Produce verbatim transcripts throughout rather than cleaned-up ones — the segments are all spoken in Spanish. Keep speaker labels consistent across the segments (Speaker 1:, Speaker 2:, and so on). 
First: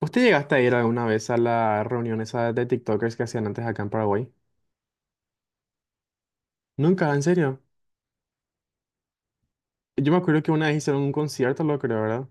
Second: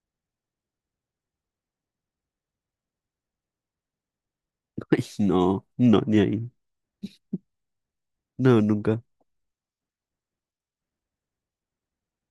Speaker 1: ¿Usted llegaste a ir alguna vez a la reunión esa de TikTokers que hacían antes acá en Paraguay?
Speaker 2: Ay, No, no, ni ahí.
Speaker 1: Nunca, en serio.
Speaker 2: No, nunca.
Speaker 1: Yo me acuerdo que una vez hicieron un concierto, lo creo, ¿verdad?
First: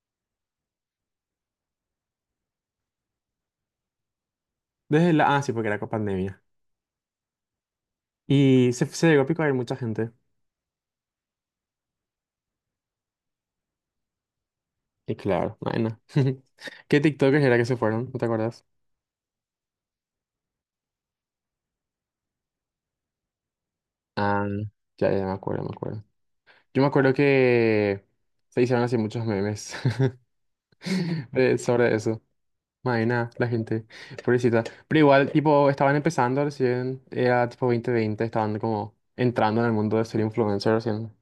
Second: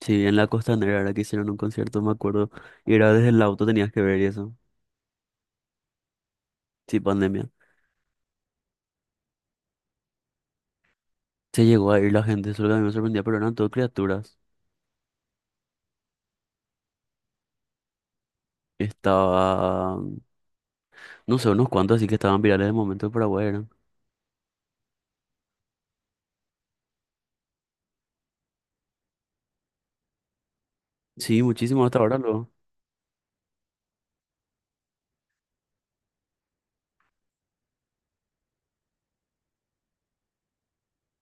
Speaker 2: Sí, en la Costanera era que hicieron un concierto, me acuerdo. Y era desde el auto tenías que ver y eso.
Speaker 1: Desde la... Ah, sí, porque era con pandemia.
Speaker 2: Sí, pandemia.
Speaker 1: Y se, se llegó a pico a ir mucha gente.
Speaker 2: Se llegó a ir la gente, eso es lo que a mí me sorprendía, pero eran todo criaturas.
Speaker 1: Y claro, bueno. ¿Qué TikTokers era que se fueron? ¿No te acuerdas?
Speaker 2: Estaba, no sé, unos cuantos así que estaban virales de momento de Paraguay eran.
Speaker 1: Ah, ya, ya me acuerdo, me acuerdo. Yo me acuerdo que se hicieron así muchos memes
Speaker 2: Sí,
Speaker 1: eh,
Speaker 2: muchísimo
Speaker 1: sobre
Speaker 2: hasta ahora
Speaker 1: eso.
Speaker 2: luego.
Speaker 1: Maena, la gente, pobrecita. Pero igual, tipo, estaban empezando recién, era tipo dos mil veinte estaban como entrando en el mundo de ser influencer recién.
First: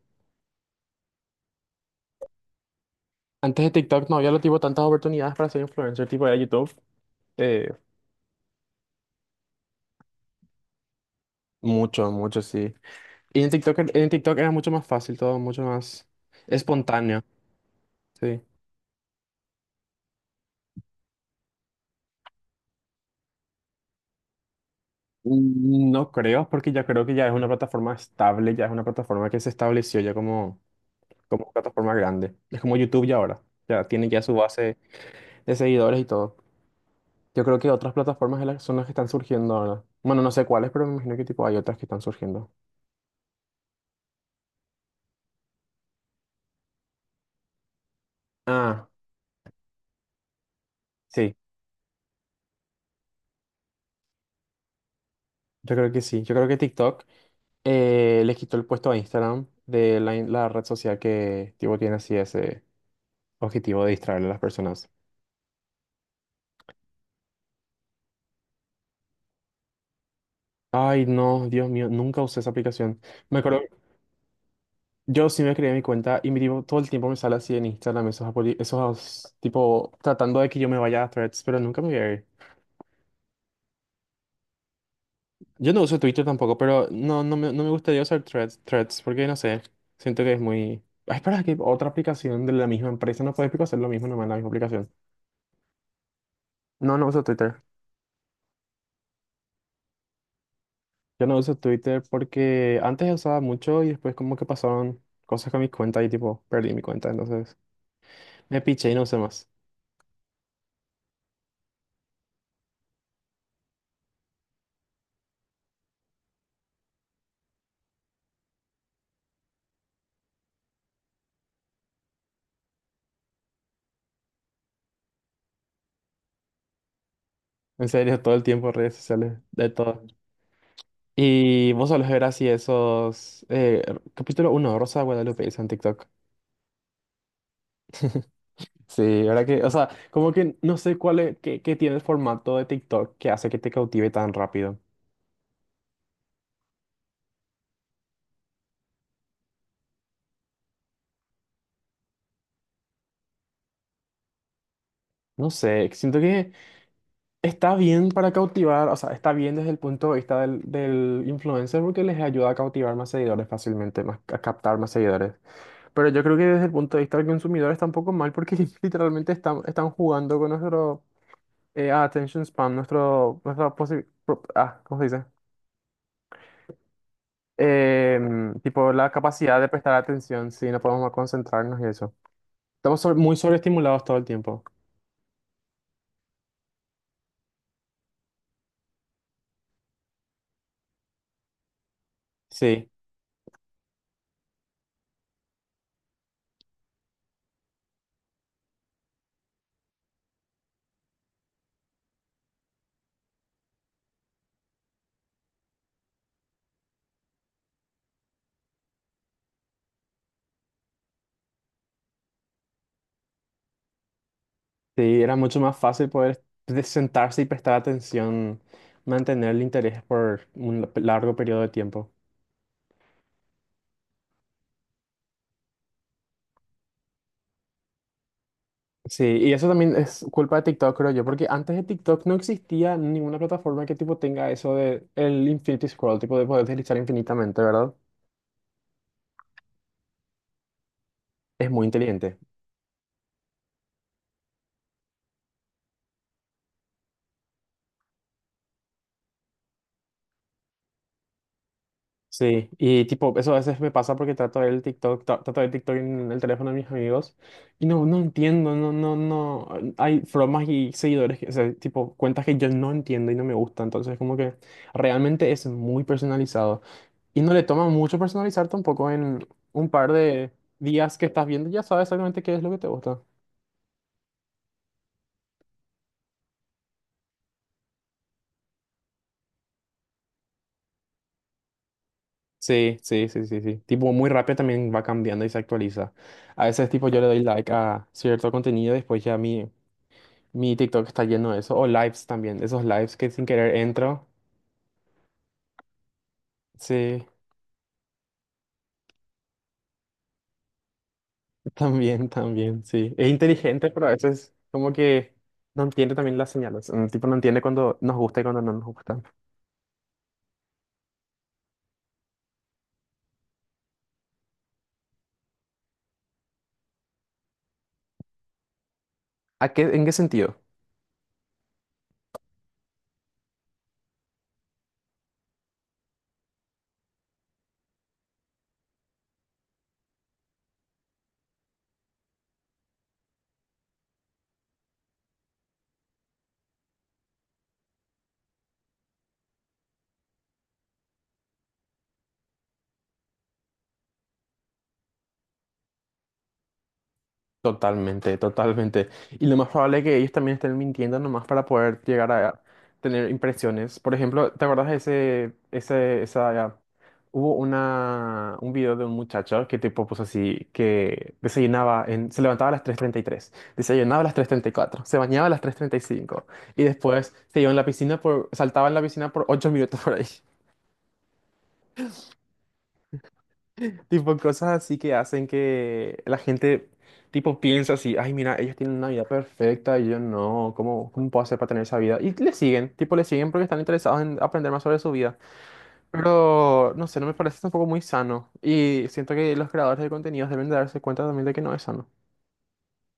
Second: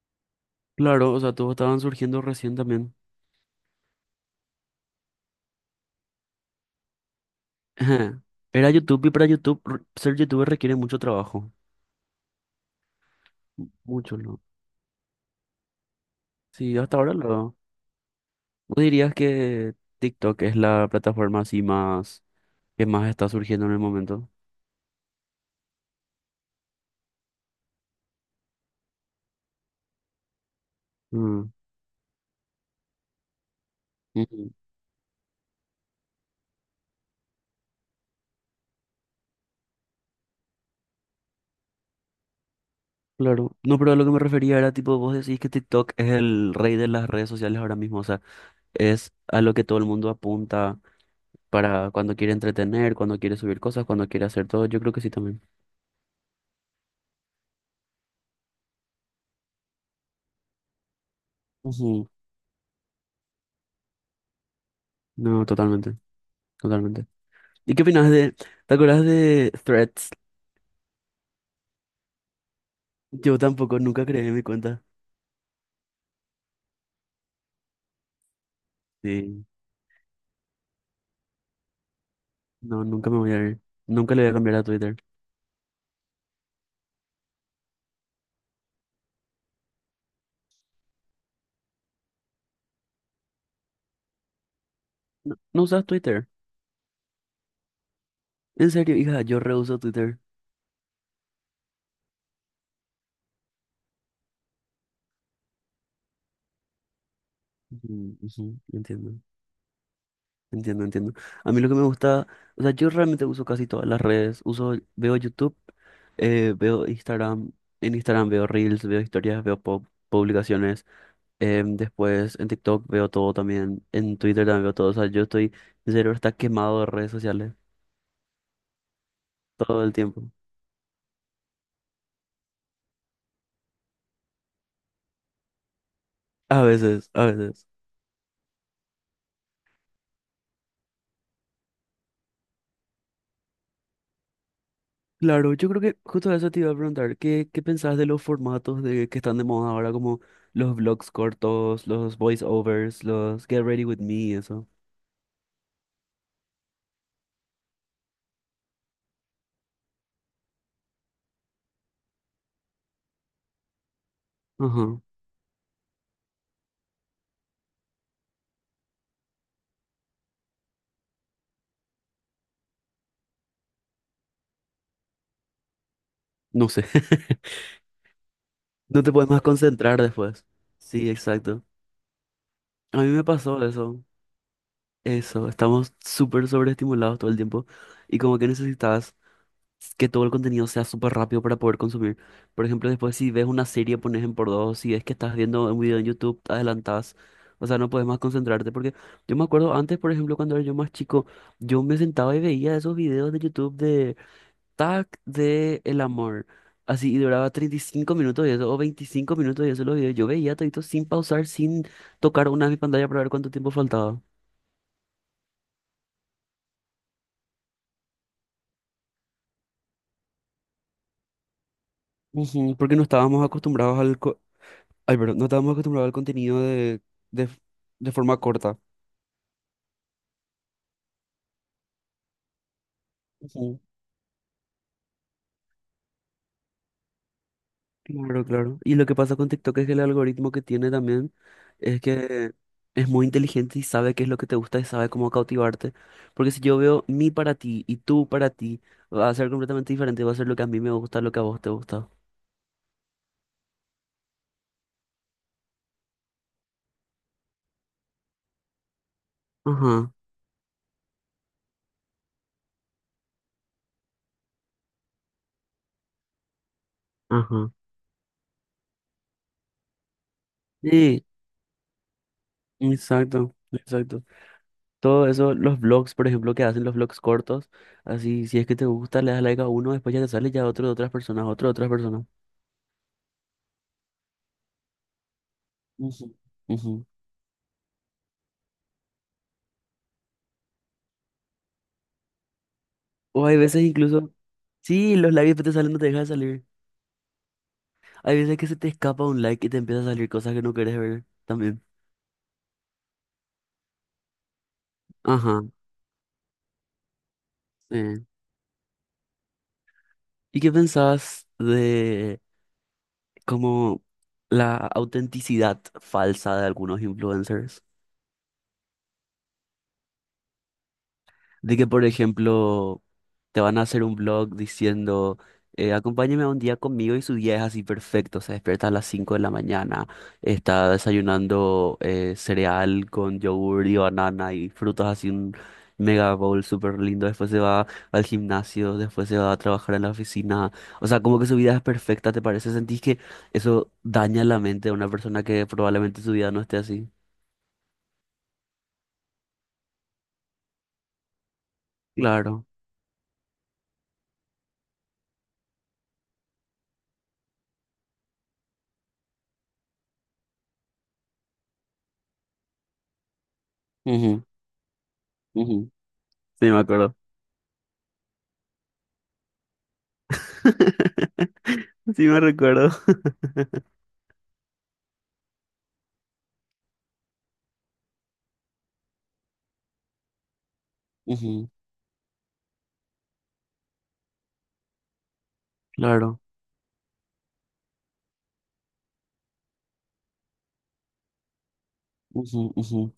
Speaker 2: Claro, o sea, todos estaban surgiendo recién también.
Speaker 1: Antes de TikTok no había lo tipo tantas oportunidades para ser influencer, tipo era YouTube. eh,
Speaker 2: Era YouTube y para YouTube, r- ser youtuber requiere mucho trabajo.
Speaker 1: Mucho, mucho, sí. Y en
Speaker 2: M-
Speaker 1: TikTok, er- en
Speaker 2: Mucho,
Speaker 1: TikTok
Speaker 2: ¿no?
Speaker 1: era mucho más fácil todo, mucho más
Speaker 2: Sí, hasta ahora
Speaker 1: espontáneo,
Speaker 2: lo.
Speaker 1: sí.
Speaker 2: ¿Vos dirías que TikTok es la plataforma así más? ¿Qué más está surgiendo en el momento?
Speaker 1: Mm, no creo, porque ya creo que ya es una plataforma estable, ya es una plataforma que se estableció ya como,
Speaker 2: Mm.
Speaker 1: como plataforma grande. Es como YouTube ya ahora, ya tiene ya su
Speaker 2: Ujú.
Speaker 1: base de seguidores y todo. Yo creo que otras plataformas de las- son las que están surgiendo ahora. Bueno, no sé cuáles, pero me imagino que tipo hay otras que están surgiendo.
Speaker 2: Claro. No, pero a lo que me refería era tipo, vos decís que TikTok es el rey de las redes sociales ahora mismo, o sea,
Speaker 1: Ah,
Speaker 2: es a lo que todo el mundo apunta
Speaker 1: sí,
Speaker 2: para cuando quiere entretener, cuando quiere subir cosas, cuando quiere hacer todo. Yo creo que sí también.
Speaker 1: yo creo que sí. Yo creo que TikTok eh, le quitó el puesto a Instagram de la, in- la red social que tipo tiene
Speaker 2: Ujú.
Speaker 1: así ese objetivo de distraerle a las personas.
Speaker 2: No, totalmente, totalmente. ¿Y qué opinas de, te acuerdas de Threads?
Speaker 1: Ay, no, Dios mío, nunca usé esa aplicación.
Speaker 2: Yo
Speaker 1: Me acuerdo,
Speaker 2: tampoco, nunca creé mi cuenta.
Speaker 1: yo sí me creé mi cuenta y mi tipo, todo el tiempo me sale así en Instagram esos, apoli- esos
Speaker 2: Sí.
Speaker 1: tipo tratando de que yo me vaya a Threads, pero nunca me voy a ir.
Speaker 2: No, nunca me voy a ir. Nunca le voy a cambiar a Twitter.
Speaker 1: Yo no uso Twitter tampoco, pero no, no me, no me gustaría usar Threads, Threads, porque no sé, siento que es muy... Ay, espera, que otra aplicación de la misma empresa no puede hacer lo mismo nomás en la misma aplicación.
Speaker 2: No, ¿no usas Twitter?
Speaker 1: No, no uso Twitter.
Speaker 2: En serio, hija, yo reuso Twitter.
Speaker 1: Yo no uso Twitter porque antes usaba mucho y después como que pasaron cosas con mi cuenta y tipo perdí mi cuenta, entonces
Speaker 2: Ujú, ujú.
Speaker 1: me piché y no
Speaker 2: Entiendo.
Speaker 1: usé más.
Speaker 2: Entiendo, entiendo. A mí lo que me gusta, o sea, yo realmente uso casi todas las redes. Uso, veo YouTube, eh, veo Instagram, en Instagram veo Reels, veo historias, veo pub- publicaciones. Em, después en TikTok veo todo también, en Twitter también veo todo. O sea, yo estoy, mi cerebro está quemado de redes sociales
Speaker 1: En serio, todo el tiempo redes sociales, de
Speaker 2: todo el
Speaker 1: todo.
Speaker 2: tiempo.
Speaker 1: Y vos solés ver así esos... Eh, capítulo uno, Rosa de Guadalupe, hizo en TikTok.
Speaker 2: A veces, a veces.
Speaker 1: Sí, verdad que, o sea, como que no sé cuál es, qué, qué tiene el formato de TikTok que hace que te cautive tan rápido.
Speaker 2: Claro, yo creo que justo eso te iba a preguntar, ¿qué, qué pensás de los formatos de, que están de moda ahora, como los vlogs cortos, los voiceovers, los Get Ready With Me, eso?
Speaker 1: No sé, siento que está bien para cautivar, o sea, está bien desde el punto de vista del, del influencer porque les ayuda a cautivar más seguidores fácilmente, más, a captar más
Speaker 2: Ajá.
Speaker 1: seguidores. Pero yo creo que desde el punto de vista del consumidor está un poco mal porque literalmente están, están jugando con nuestro eh, attention span, nuestro, nuestra posi- pro- ah, ¿cómo se dice?
Speaker 2: No sé.
Speaker 1: Em, tipo
Speaker 2: No
Speaker 1: la
Speaker 2: te puedes más
Speaker 1: capacidad de prestar
Speaker 2: concentrar después.
Speaker 1: atención, si no
Speaker 2: Sí,
Speaker 1: podemos
Speaker 2: exacto.
Speaker 1: concentrarnos y eso.
Speaker 2: A
Speaker 1: Estamos
Speaker 2: mí
Speaker 1: sobre-
Speaker 2: me
Speaker 1: muy
Speaker 2: pasó
Speaker 1: sobreestimulados
Speaker 2: eso.
Speaker 1: todo el tiempo.
Speaker 2: Eso, estamos súper sobreestimulados todo el tiempo y como que necesitas que todo el contenido sea súper rápido para poder consumir. Por
Speaker 1: Sí,
Speaker 2: ejemplo, después si ves una serie, pones en por dos, si es que estás viendo un video en YouTube, te adelantás. O sea, no puedes más concentrarte porque yo me acuerdo antes, por ejemplo, cuando era yo más chico, yo me sentaba y veía esos videos de YouTube de Tac de El Amor. Así, y duraba treinta y cinco minutos y eso, o veinticinco minutos y eso los videos. Yo veía todito sin pausar, sin tocar una de mis pantallas para ver cuánto tiempo faltaba.
Speaker 1: sí, era mucho más fácil poder de- sentarse y prestar atención, mantener el interés por un la- largo periodo de tiempo.
Speaker 2: Ujú, porque no estábamos acostumbrados al... co- Ay, perdón, no estábamos acostumbrados al contenido de, de, f- de forma corta.
Speaker 1: Sí, y eso también es culpa de TikTok, creo yo, porque antes de TikTok no existía ninguna
Speaker 2: Ujú.
Speaker 1: plataforma que tipo tenga eso de el infinity scroll, tipo de poder deslizar infinitamente, ¿verdad?
Speaker 2: Claro, claro. Y lo que pasa con TikTok es que el algoritmo que tiene también.
Speaker 1: Es muy
Speaker 2: Es
Speaker 1: inteligente.
Speaker 2: que es muy inteligente y sabe qué es lo que te gusta y sabe cómo cautivarte. Porque si yo veo mi para ti y tú para ti, va a ser completamente diferente, va a ser lo que a mí me gusta, lo que a vos te gusta.
Speaker 1: Sí, y tipo, eso a veces me pasa porque trato de ver el TikTok, tra- trato de ver TikTok en el teléfono de mis amigos y no, no entiendo, no, no, no,
Speaker 2: Ajá,
Speaker 1: hay bromas y seguidores, que- o sea, tipo, cuentas que yo no entiendo y no me gusta, entonces como que realmente es muy personalizado y no le
Speaker 2: ajá.
Speaker 1: toma mucho personalizar tampoco en un par de días
Speaker 2: Sí,
Speaker 1: que estás viendo, ya sabes exactamente qué es lo que te gusta.
Speaker 2: exacto, exacto. Todo eso, los vlogs, por ejemplo, que hacen los vlogs cortos, así, si es que te gusta, le das like a uno, después ya te sale ya otro de otras personas, otro de otras personas.
Speaker 1: Sí, sí, sí, sí, sí. Tipo, muy rápido también va cambiando y se actualiza.
Speaker 2: Ujú,
Speaker 1: A veces,
Speaker 2: ujú.
Speaker 1: tipo, yo le doy like a cierto contenido y después ya a mí. Mi TikTok está lleno de eso. O lives también. Esos lives que sin
Speaker 2: O hay
Speaker 1: querer
Speaker 2: veces
Speaker 1: entro.
Speaker 2: incluso, sí, los likes que te salen no te dejan de salir.
Speaker 1: Sí,
Speaker 2: Hay veces que se te escapa un like y te empieza a salir cosas que no quieres ver también.
Speaker 1: también, también, sí. Es inteligente, pero a veces como que
Speaker 2: Ajá,
Speaker 1: no entiende también las señales. Mm, tipo, no entiende cuando nos
Speaker 2: sí.
Speaker 1: gusta y cuando no nos gusta.
Speaker 2: ¿Y qué pensás de como la autenticidad falsa de algunos influencers?
Speaker 1: ¿A qué, en qué sentido?
Speaker 2: De que, por ejemplo, te van a hacer un blog diciendo, eh, acompáñeme a un día conmigo y su día es así perfecto, se despierta a las cinco de la mañana, está desayunando eh, cereal con yogur y banana y frutas así un mega bowl súper lindo, después se va al gimnasio, después se va a trabajar en la oficina, o sea, como que su vida es perfecta, ¿te parece? ¿Sentís que eso daña la mente de una persona que probablemente su vida no esté así?
Speaker 1: Totalmente, totalmente. Y lo más probable es que ellos también estén mintiendo nomás para poder llegar a
Speaker 2: Claro.
Speaker 1: tener impresiones. Por ejemplo, ¿te acuerdas de ese, ese, esa, hubo una, un video de un muchacho que tipo puso así, que desayunaba en, se levantaba a las tres treinta y tres desayunaba a las
Speaker 2: Ujú,
Speaker 1: tres treinta y cuatro se bañaba a las tres
Speaker 2: ujú.
Speaker 1: treinta y cinco
Speaker 2: Sí, me
Speaker 1: y
Speaker 2: acuerdo.
Speaker 1: después se iba en la piscina por, saltaba en la piscina por ocho minutos por ahí.
Speaker 2: Sí me recuerdo.
Speaker 1: Tipo cosas así que hacen que la gente, tipo, piensa así, ay, mira, ellos tienen una vida perfecta y yo no, ¿cómo, cómo puedo hacer para
Speaker 2: Ujú.
Speaker 1: tener esa vida? Y le siguen, tipo, le siguen porque están interesados en aprender más sobre su vida.
Speaker 2: Claro.
Speaker 1: Pero, no sé, no me parece tampoco muy sano. Y siento que los creadores de contenidos deben de darse cuenta también de que no es sano.
Speaker 2: Ujú, ujú.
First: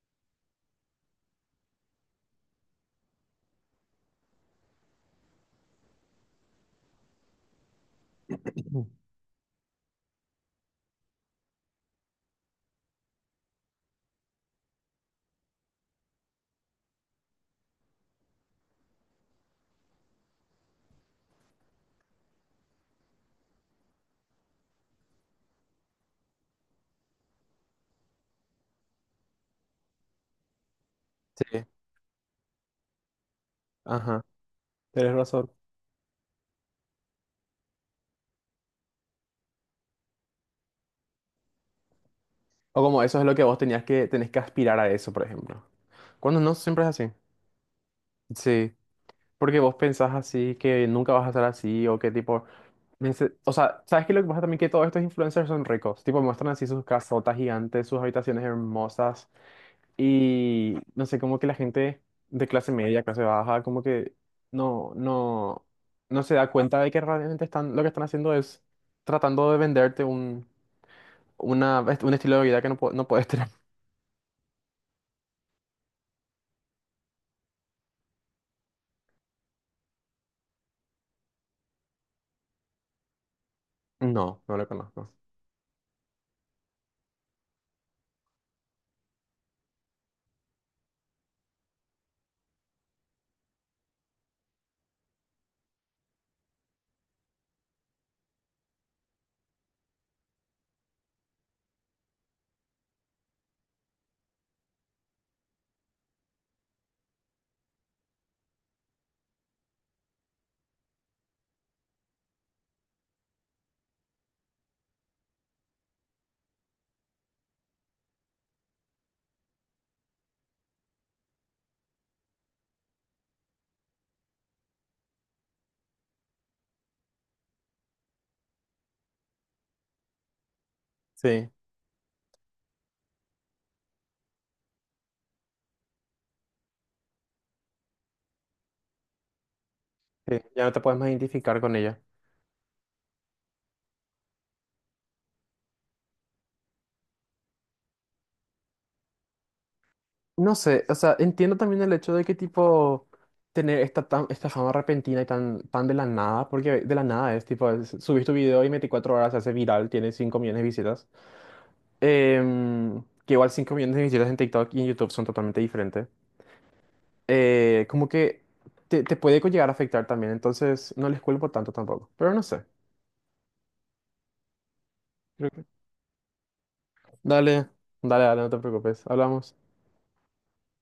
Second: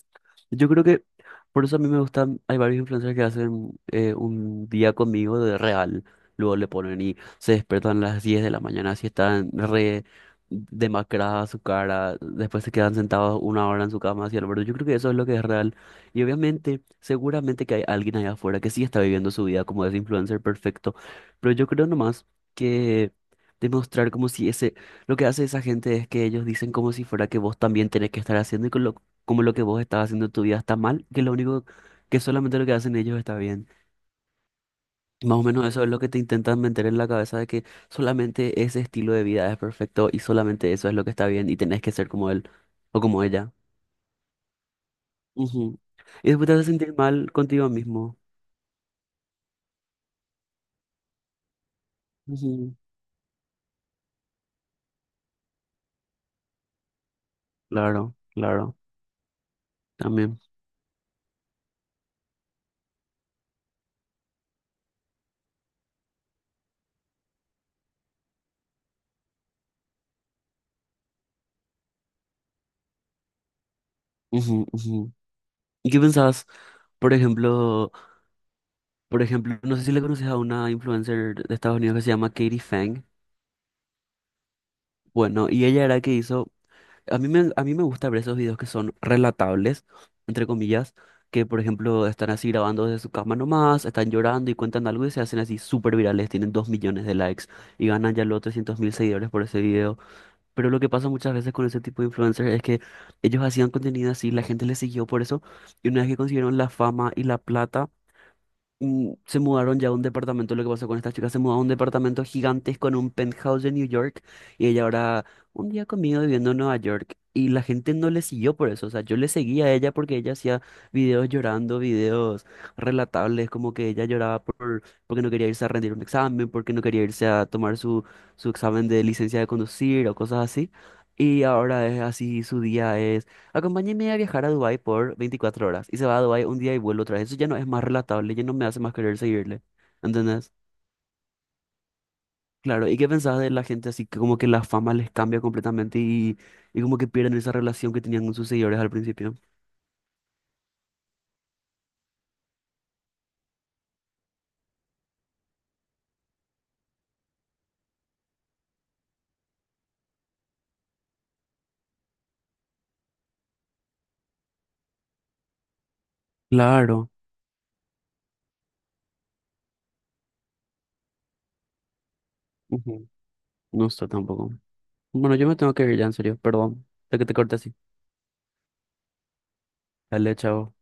Speaker 2: Yo creo que por eso a mí me gustan, hay varios influencers que hacen eh, un día conmigo de real, luego le ponen y se despiertan a las diez de la mañana, así están re demacrada su cara, después se quedan sentados una hora en su cama, así al borde. Yo creo que eso es lo que es real. Y obviamente, seguramente que hay alguien allá afuera que sí está viviendo su vida como ese influencer perfecto, pero yo creo nomás que demostrar como si ese, lo que hace esa gente es que ellos dicen como si fuera que vos también tenés que estar haciendo y como lo que vos estás haciendo en tu vida está mal, que lo único
Speaker 1: Sí,
Speaker 2: que solamente lo que hacen ellos está bien.
Speaker 1: ajá, tienes
Speaker 2: Más o
Speaker 1: razón.
Speaker 2: menos eso es lo que te intentan meter en la cabeza de que solamente ese estilo de vida es perfecto y solamente eso es lo que está bien y tenés que ser como él
Speaker 1: O
Speaker 2: o
Speaker 1: como eso
Speaker 2: como
Speaker 1: es lo que
Speaker 2: ella.
Speaker 1: vos tenías que, tenés que aspirar a eso, por ejemplo.
Speaker 2: Ujú. Y
Speaker 1: Cuando
Speaker 2: después te
Speaker 1: no,
Speaker 2: hace
Speaker 1: siempre es
Speaker 2: sentir
Speaker 1: así.
Speaker 2: mal contigo mismo.
Speaker 1: Sí, porque vos pensás así, que nunca vas a ser así, o que tipo...
Speaker 2: Ujú.
Speaker 1: Me dice- O sea, ¿sabes qué? Lo que pasa también que todos estos influencers son ricos. Tipo, muestran así sus casotas gigantes, sus
Speaker 2: Claro,
Speaker 1: habitaciones
Speaker 2: claro,
Speaker 1: hermosas.
Speaker 2: también.
Speaker 1: Y no sé, como que la gente de clase media, clase baja, como que no, no, no se da cuenta de que realmente están, lo que están haciendo es tratando de venderte un, una, un estilo de vida que no, po- no puedes tener.
Speaker 2: Ujú, ujú. ¿Y qué pensás? Por ejemplo, por ejemplo, no sé si le conoces a una influencer de Estados Unidos que se llama Katie Fang.
Speaker 1: No, no lo conozco.
Speaker 2: Bueno, y ella era que hizo A mí me, a mí me gusta ver esos videos que son relatables, entre comillas, que por ejemplo están así grabando desde su cama nomás, están llorando y cuentan algo y se hacen así súper virales, tienen dos millones de likes y ganan ya los trescientos mil seguidores por ese video. Pero lo que pasa muchas veces con ese tipo de influencers es que ellos hacían contenido así, la gente les siguió por eso y una vez que consiguieron la fama y la plata, mm, se mudaron ya a un departamento, lo que pasó con esta chica, se mudó a un departamento gigantesco en un penthouse de New York y ella ahora un día conmigo viviendo en Nueva York y la gente no le siguió por eso, o sea, yo le seguía a ella porque ella hacía videos llorando, videos relatables, como que ella lloraba por, porque no quería irse a rendir un examen, porque no quería irse a tomar su, su examen de licencia de conducir o cosas así. Y
Speaker 1: Sí,
Speaker 2: ahora es así, su día es... Acompáñeme a viajar a Dubái por veinticuatro horas y se va a Dubái un día y vuelve otra vez. Eso ya no es más relatable, ya no me hace más querer seguirle.
Speaker 1: sí,
Speaker 2: ¿Entendés?
Speaker 1: ya no te puedes más identificar con ella.
Speaker 2: Claro, ¿y qué pensás de la gente así que como que la fama les cambia completamente y, y como que pierden esa relación que tenían con sus seguidores al principio?
Speaker 1: No sé, o sea, entiendo también el hecho de que tipo tener esta, tan, esta fama repentina y tan, tan de la nada, porque de la nada es tipo, es- subís tu video y en veinticuatro horas se hace viral, tiene cinco millones de visitas. Em, que igual cinco millones de visitas en TikTok y en YouTube son totalmente diferentes.
Speaker 2: Claro.
Speaker 1: Eh, como que te, te puede llegar a afectar también, entonces no les culpo tanto tampoco, pero no sé.
Speaker 2: Ujú. No está tampoco. Bueno, yo
Speaker 1: Creo
Speaker 2: me
Speaker 1: que-
Speaker 2: tengo que ir ya, en serio, perdón, de que te corte
Speaker 1: Dale,
Speaker 2: así.
Speaker 1: dale, dale, no te preocupes, hablamos.
Speaker 2: Dale, chao.